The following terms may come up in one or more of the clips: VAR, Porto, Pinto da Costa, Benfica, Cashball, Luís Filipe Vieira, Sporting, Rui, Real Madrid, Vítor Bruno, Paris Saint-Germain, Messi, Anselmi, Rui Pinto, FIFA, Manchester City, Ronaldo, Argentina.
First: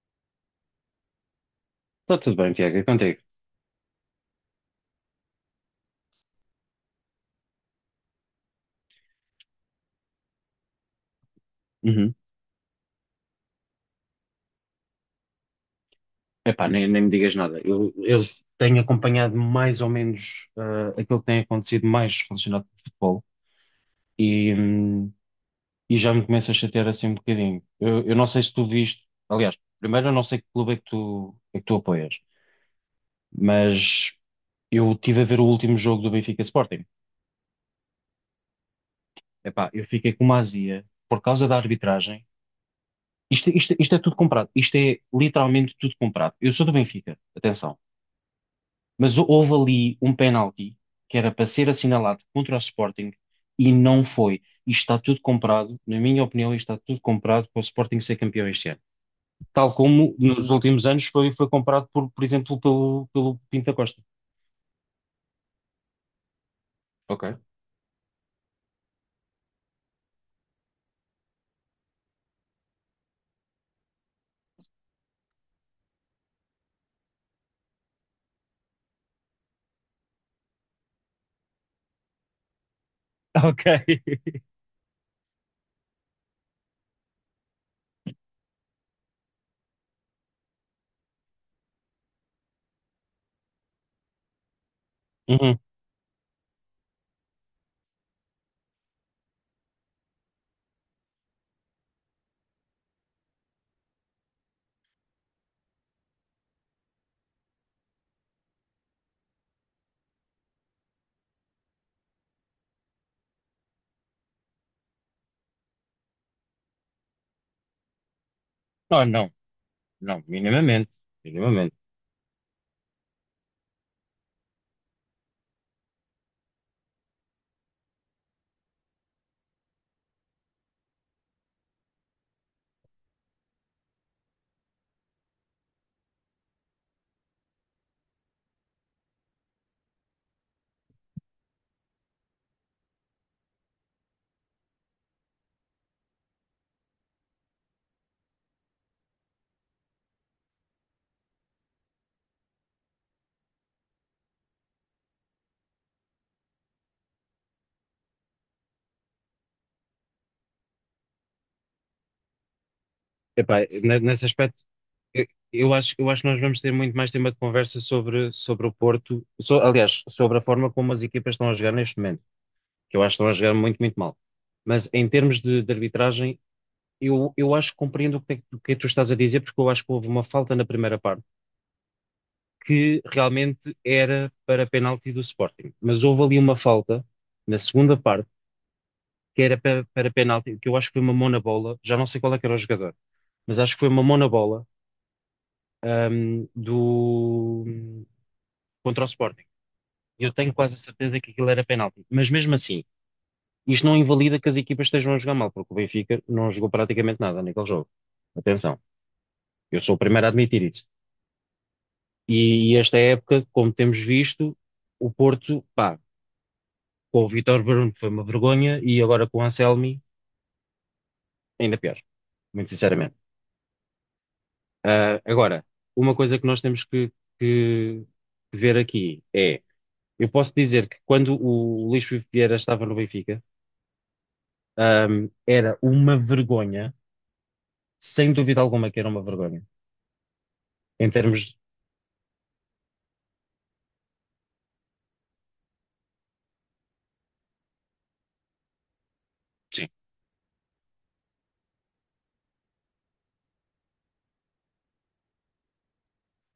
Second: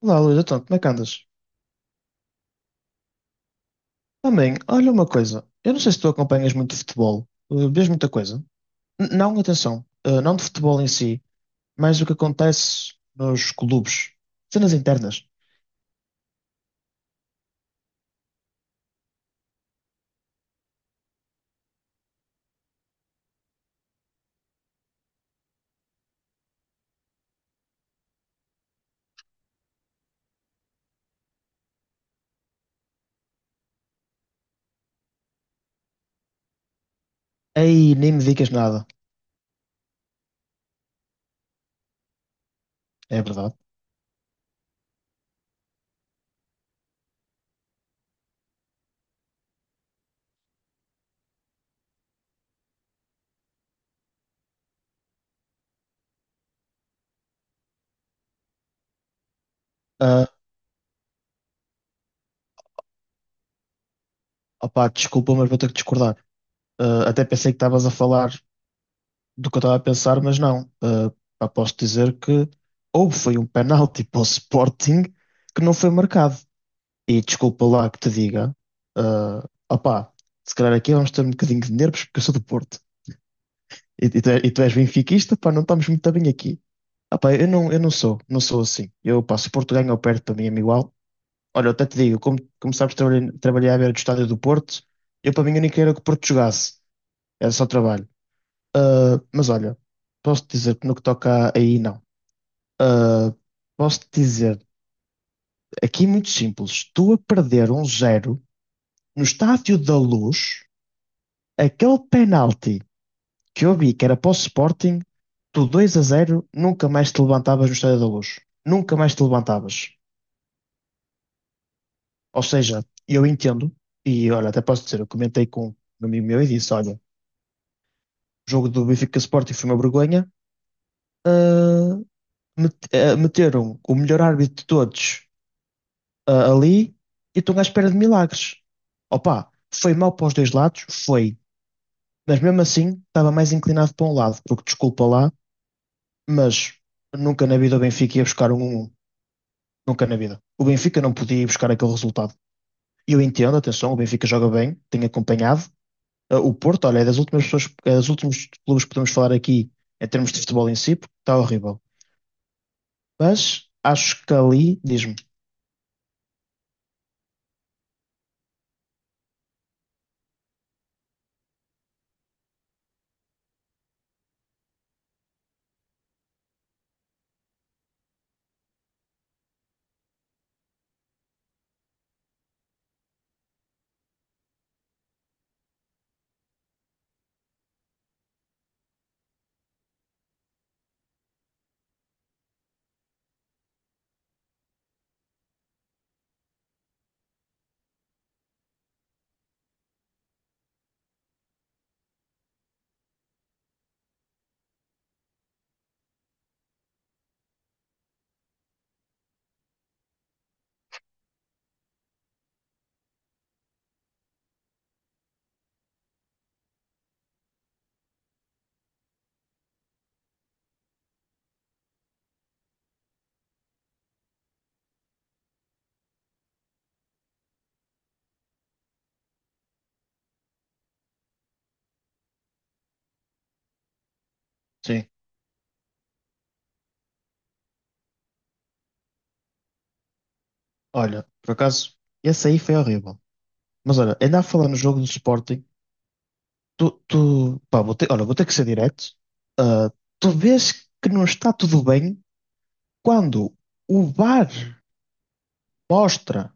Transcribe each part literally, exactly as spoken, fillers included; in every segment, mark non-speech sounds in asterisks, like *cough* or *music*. Olá, Luís, então, como é que andas? Está tudo bem, Tiago, é contigo. Também, olha uma coisa. Eu não sei se tu acompanhas muito futebol. Uh, vês muita coisa? N- não, atenção. Uh, não de futebol em si, mas o que Uhum. acontece nos clubes. Cenas internas. Epá, nem, nem me digas nada. Eu, eu tenho acompanhado mais ou menos ah, aquilo que tem acontecido mais relacionado com o futebol e, hum, e já me começa a chatear assim um bocadinho. Eu, eu não sei se tu viste. Aliás, primeiro eu não sei que clube é que tu, é que tu apoias, mas eu estive a ver o último jogo do Benfica Sporting. Aí nem me digas nada. Epá, eu fiquei com uma azia por causa da arbitragem. É Isto, verdade. isto, isto é tudo comprado. Isto é literalmente tudo comprado. Eu sou do Benfica, atenção. Mas houve ali um penalti que era para ser assinalado contra o Sporting e não foi. Isto está tudo comprado, na minha opinião, isto está tudo comprado para o Sporting ser campeão este ano. Tal como Uh, nos últimos anos foi, foi comprado, por, por exemplo, pelo, pelo Pinto da Costa. opá, desculpa, mas vou ter que discordar. Uh, Ok. Até *laughs* pensei que estavas a falar do que eu estava a pensar, mas não. Uh, pá, posso dizer que ou foi um penalti *laughs* para o Sporting que não foi marcado. E desculpa lá que te diga, ah opá, se calhar aqui vamos ter um bocadinho de nervos porque eu sou do Porto. Ok. E, e tu, é- e tu és benfiquista, pá, não estamos muito bem aqui. Opá, eu não, eu não sou, não sou assim. Eu, pá, se o Porto ganha ou perde, para mim é-me igual. Olha, eu até te digo, como, como sabes, trabalhei, trabalhei à beira do estádio do Porto, eu para mim Uhum. eu nem queria que o Porto jogasse, era só trabalho. Ah, mas olha, posso-te dizer que no que toca a- aí, não. Ah, posso-te dizer, aqui é muito simples, tu a perder um zero no estádio da Luz. Aquele penalti que eu vi que era para o Sporting, tu dois a zero nunca mais te levantavas no Estádio da Luz. Nunca Oh, mais te não, levantavas. não, minimamente, minimamente. Ou seja, eu entendo, e olha, até posso dizer, eu comentei com um amigo meu e disse: olha, o jogo do Benfica Sporting foi uma vergonha. ah, met- ah, Meteram o melhor árbitro de todos, ah, ali e estão à espera de milagres. Opa, foi mal para os dois lados, foi. Mas mesmo assim, estava mais inclinado para um lado, porque desculpa lá, mas nunca na vida o Benfica ia buscar um 1-1. Nunca na vida. O Benfica não podia ir buscar aquele resultado. E eu entendo, atenção, o Benfica joga bem, tem acompanhado. Uh, O Porto, olha, é das últimas pessoas, é dos últimos clubes que podemos falar aqui em termos de futebol em si, porque está horrível. Epá, Mas ne- nesse acho que aspecto, ali, diz-me, eu, eu acho, eu acho que nós vamos ter muito mais tema de conversa sobre, sobre o Porto, so- aliás, sobre a forma como as equipas estão a jogar neste momento, que eu acho que estão a jogar muito, muito mal. Mas em termos de, de arbitragem, eu, eu acho que compreendo o que, é que- o que é que tu estás a dizer, porque eu acho que houve uma falta na primeira parte que realmente era para penalti do Sporting. Mas houve ali uma falta na segunda parte que era para, para penalti, que eu acho que foi uma mão na bola, já não sei qual é que era o jogador, mas acho que foi uma mão na bola ahm, do, contra o Sporting. Eu tenho quase a certeza que aquilo era penalti. Mas mesmo assim, isto não invalida que as equipas estejam a jogar mal, porque o Benfica não jogou praticamente nada naquele jogo. Atenção, eu sou o primeiro a admitir isso. E, e esta época, como temos visto, o Porto, pá, com o Vítor Bruno foi uma vergonha e agora com o Anselmi, ainda pior, muito sinceramente. Ah, agora, uma coisa que nós temos que, que ver aqui é, eu posso dizer que quando o Luís Filipe Vieira estava no Benfica, ah, sim, era uma vergonha, sem dúvida alguma que era uma vergonha, em olha, por termos. acaso, esse aí foi horrível. Mas olha, ainda a falar no jogo do Sporting, tu, tu pá, vou ter, olha, vou ter que ser direto. Sim. Uh, Tu vês que não está tudo bem quando o VAR mostra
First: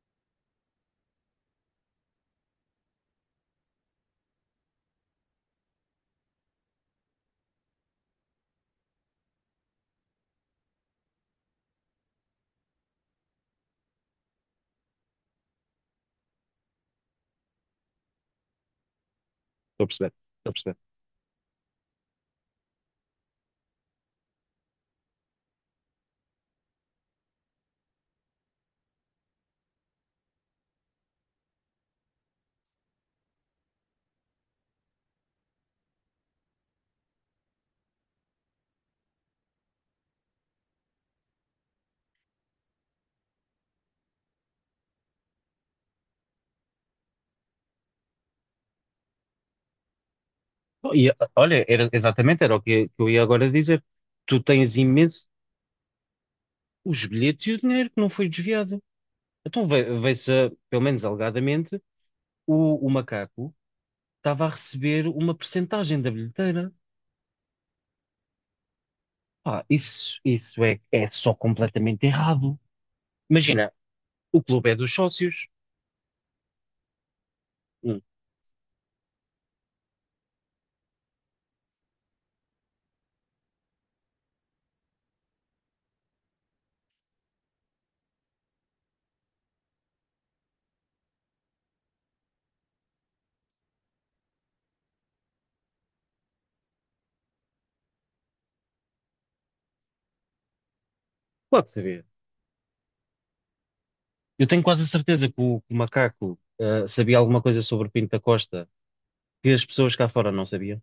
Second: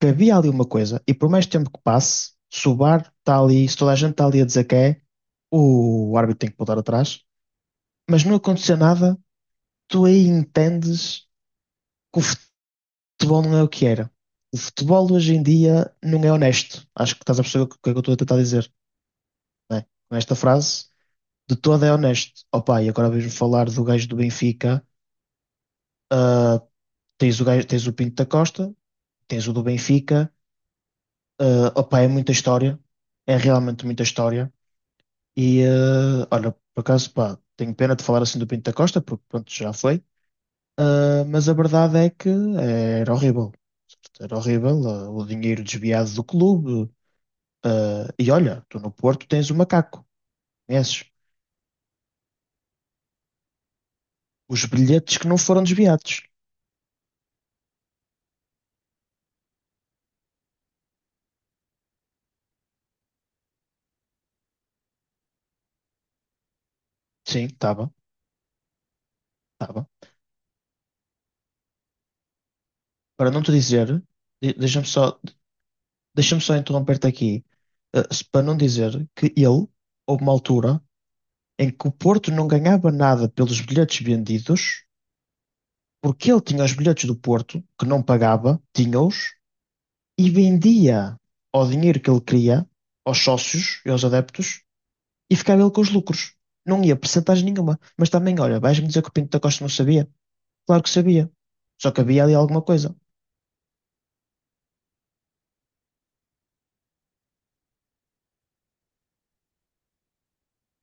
que havia ali uma coisa, e por mais tempo que passe, se o VAR está ali, se toda a gente está ali a dizer que é, o árbitro tem que voltar atrás, mas não aconteceu nada, tu aí entendes que o futebol não é o que era. O futebol hoje em dia não é honesto. Acho que estás a perceber o que é que eu estou a tentar dizer, não Estou é? a perceber, Com esta estou a perceber. frase, de todo é honesto. Opa, e agora vejo falar do gajo do Benfica, ah, tens o gajo, tens o Pinto da Costa, tens o do Benfica, ah, opa, é muita história, é realmente muita história. E eh, olha, por acaso, pá, tenho pena de falar assim do Pinto da Costa, porque pronto, já foi. Ah, mas a verdade é que eh, era horrível. Era horrível, ah, o dinheiro desviado do clube. Ah, e olha, tu no Porto tens o macaco, Bom, conheces? e, olha, era, exatamente era o que, que eu ia agora dizer. Tu Os tens bilhetes que imenso não foram desviados. os bilhetes e o dinheiro que não foi desviado. Então vê- vê-se, ah, pelo menos alegadamente, o, o macaco estava a receber uma percentagem da bilheteira. Sim, estava, Pá, estava. isso, isso é, é só completamente errado. Para não te Imagina, dizer, o de- clube é deixa-me dos só, sócios. deixa-me só interromper-te aqui, Hum, ah, se- para não dizer que ele, houve uma altura em que o Porto não ganhava nada pelos bilhetes vendidos. Porque ele tinha os bilhetes do Porto, que não pagava, tinha-os, e vendia ao dinheiro que ele queria, aos sócios e aos adeptos, e ficava ele com os lucros. Não ia percentagem nenhuma. Mas também, olha, vais-me dizer que o Pinto da Costa não sabia? Claro que sabia. claro que Só que sabia. havia ali alguma coisa. Eu tenho quase a certeza que o, que o macaco, ah, sabia alguma coisa sobre o Pinto da Costa que as pessoas cá fora não sabiam.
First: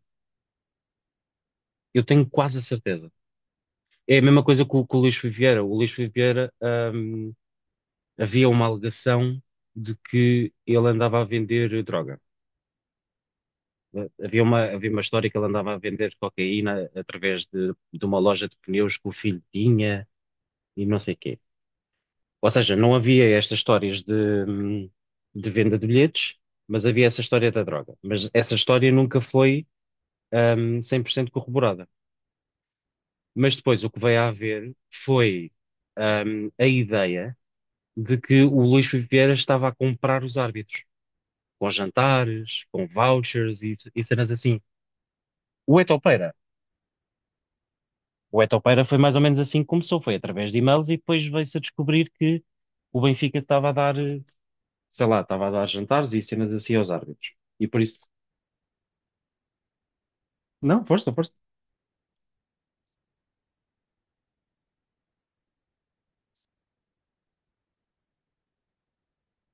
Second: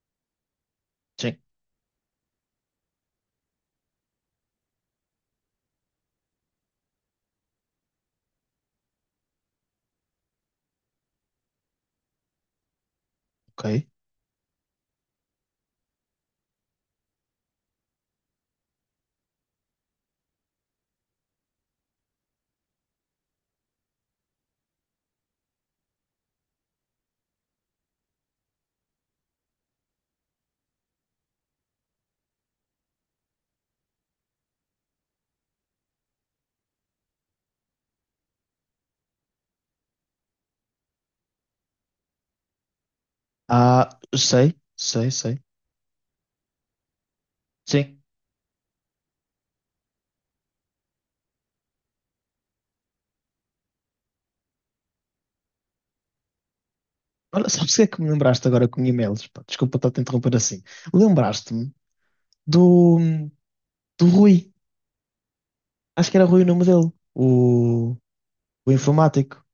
Sim, Eu tenho quase a certeza. É a mesma coisa com, com o Luís Filipe Vieira. O Luís Filipe Vieira, hum, havia uma alegação de que ele andava a vender droga. ok. Havia uma, havia uma história que ele andava a vender cocaína através de, de uma loja de pneus que o filho tinha e não sei quê. Ou seja, não havia estas histórias de, hum, de venda de bilhetes, mas havia essa história da droga. Mas essa história nunca foi, hum, cem por cento corroborada. Mas depois o que veio a haver foi, hum, a ideia de que o Luís Filipe Vieira estava a comprar os árbitros, com jantares, com vouchers e, Ah, e cenas sei, assim. sei, sei. O Etopeira, Sim. o Etopeira foi mais ou menos assim que começou, foi através de e-mails e depois veio-se a descobrir que o Benfica estava a dar, eh, sei lá, estava a dar jantares e cenas assim aos árbitros. Olha, E sabes o por que é isso, que me lembraste agora com e-mails? Pá, desculpa estar-te a interromper assim. não, força, força. Lembraste-me do, do Rui. Acho que era Rui o nome dele. O, o informático.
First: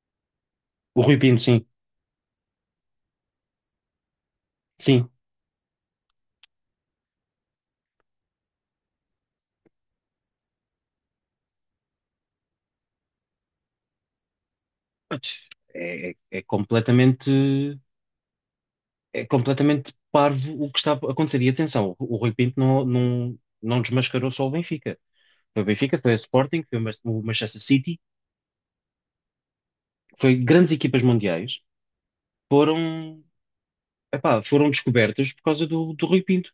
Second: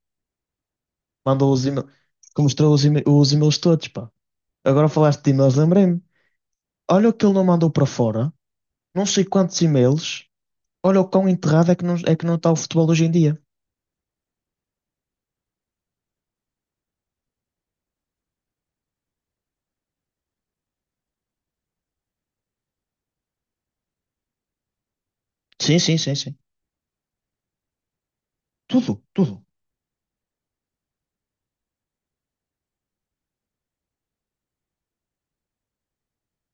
O Rui Pinto, Mandou sim, os e-mails, que mostrou os, e-mail- os e-mails todos, pá. Agora sim. falaste de e-mails, lembrei-me. Olha o que ele não mandou para fora, não sei quantos e-mails, olha o quão enterrado é que não, é que não está o futebol hoje em dia. Mas é, é- é completamente, é completamente parvo o que está a acontecer. E atenção, o Rui Pinto não, não, não desmascarou só o Benfica. Foi o Sim, sim, Benfica, foi o sim, sim. Sporting, foi o Mas- o Manchester City, Tudo, tudo. foi grandes equipas mundiais, foram, epá, foram descobertas por causa do, do Rui Pinto.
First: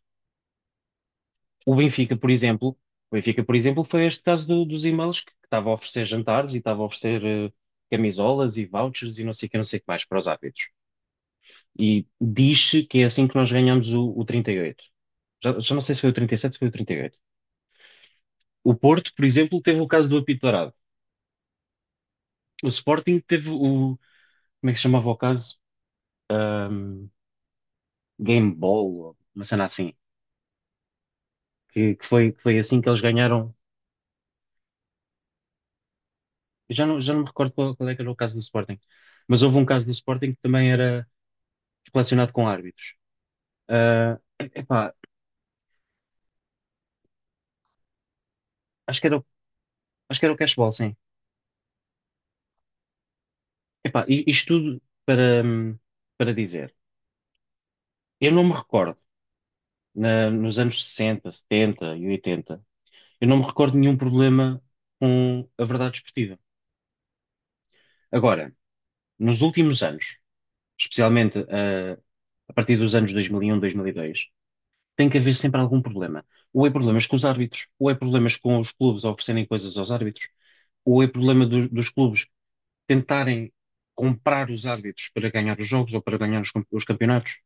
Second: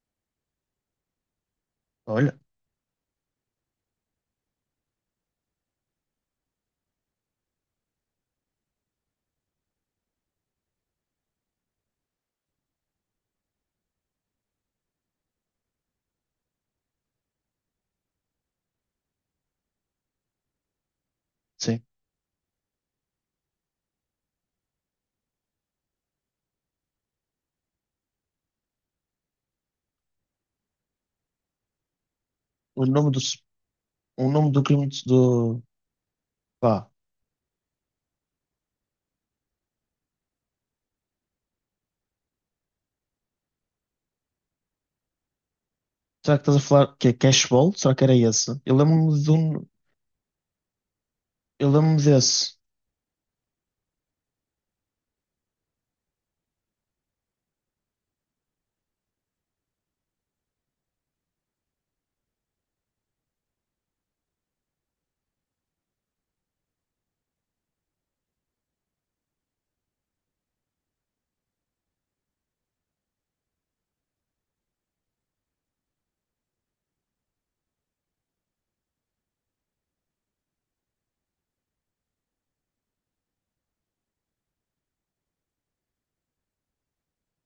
O Benfica, por Olha, exemplo, o Benfica, por exemplo, foi este caso do- dos e-mails que que estava a oferecer jantares e estava a oferecer eh, camisolas e vouchers e não sei o que, não sei o que mais para os árbitros. E diz-se que é assim que nós ganhamos o, o trinta e oito. Já, já não sei se foi o trinta e sete ou foi o trinta e oito. O Porto, por exemplo, teve o caso do apito dourado. sim. O Sporting teve o, como é que se chamava o caso? Game Ball, uma cena assim, que, que foi, que foi assim O que eles nome do, ganharam. o nome do crime do. Eu Já Pá, não, já não me recordo qual, qual é que era o caso do Sporting, mas houve um caso do Sporting que também era relacionado com árbitros. Ah, epá, será que estás a falar que é Cashball? Será que era esse? Eu acho que era, lembro-me o- de um, acho que era o Cashball, sim. eu lembro-me desse. Epá, i- isto tudo para, hum, para dizer, eu não me recordo, na- nos anos sessenta setenta e oitenta eu não me recordo de nenhum problema com a verdade esportiva. Agora, nos últimos anos, especialmente ah, a partir dos anos dois mil e um, dois mil e dois, tem que haver sempre algum problema. Ou é problemas com os árbitros, ou é problemas com os clubes a oferecerem coisas aos árbitros, ou é problema do- dos clubes tentarem comprar os árbitros para ganhar os jogos ou para ganhar os, cam- os campeonatos.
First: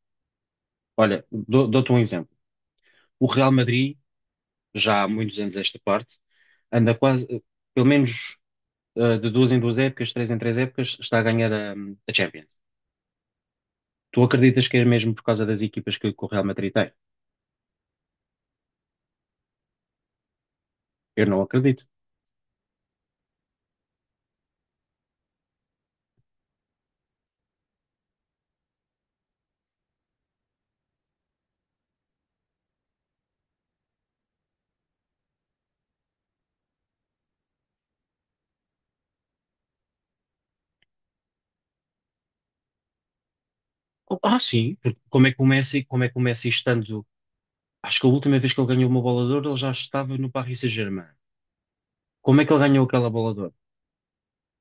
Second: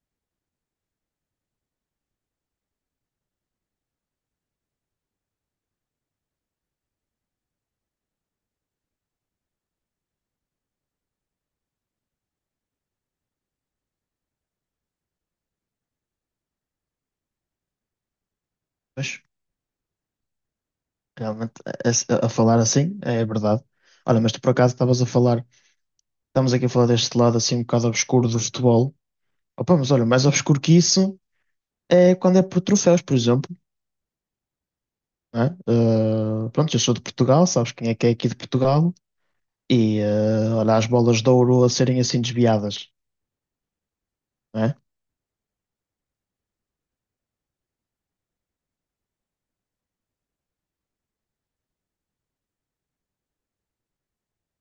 Olha, dou- dou-te um exemplo. O Real Madrid, já há muitos anos a esta parte, anda quase, eh, pelo menos eh, de duas em duas épocas, três em três épocas, está a ganhar a, a Champions. Tu acreditas que é mesmo por causa das equipas que que o Real Madrid tem? Mas Eu não realmente, acredito. a, a- a falar assim, é verdade. Olha, mas tu por acaso estavas a falar, estamos aqui a falar deste lado assim um bocado obscuro do futebol. Opa, mas olha, mais obscuro que isso é quando é por troféus, por exemplo. Não é? Eh, pronto, eu sou de Portugal, sabes quem é que é aqui de Portugal? E eh, olha, as bolas de ouro a serem assim desviadas, Oh, ah, não sim, é? porque como é que o Messi, como é que o Messi estando. Acho que a última vez que ele ganhou uma bola de ouro, ele já estava no Paris Saint-Germain. Como é que ele ganhou aquela bola de ouro?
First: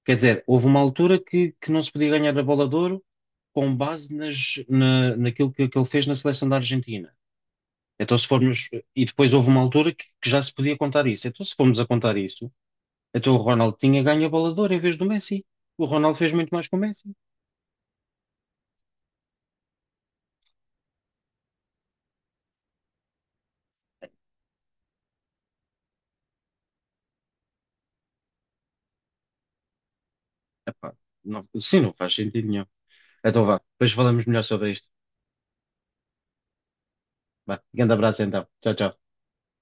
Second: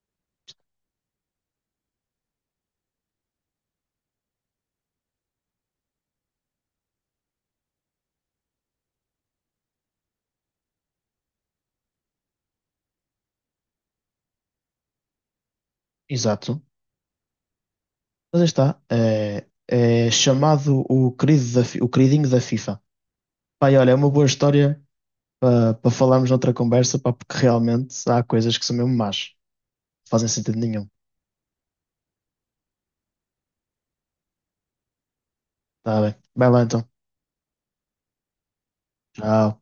Quer dizer, houve uma altura que, que não se podia ganhar a bola de ouro com base nas- na, naquilo que, que ele fez na seleção da Argentina. Então, se formos. E depois houve uma altura que, que já se podia contar isso. Então, se formos a contar isso, então o Ronaldo tinha ganho a bola de ouro em vez do Messi. O Ronaldo fez muito Exato. mais que o Messi. Mas aí está. É, é chamado o querido da, Fi- o queridinho da FIFA. Pai, olha, é uma boa história para para falarmos noutra conversa, pá, porque realmente há coisas que são mesmo más. Não fazem sentido nenhum. Epá, não, sim, não faz sentido nenhum. Então, vá, depois falamos melhor sobre isto. Tá bem. Vai lá então. Vá, grande abraço então. Tchau, tchau. Tchau.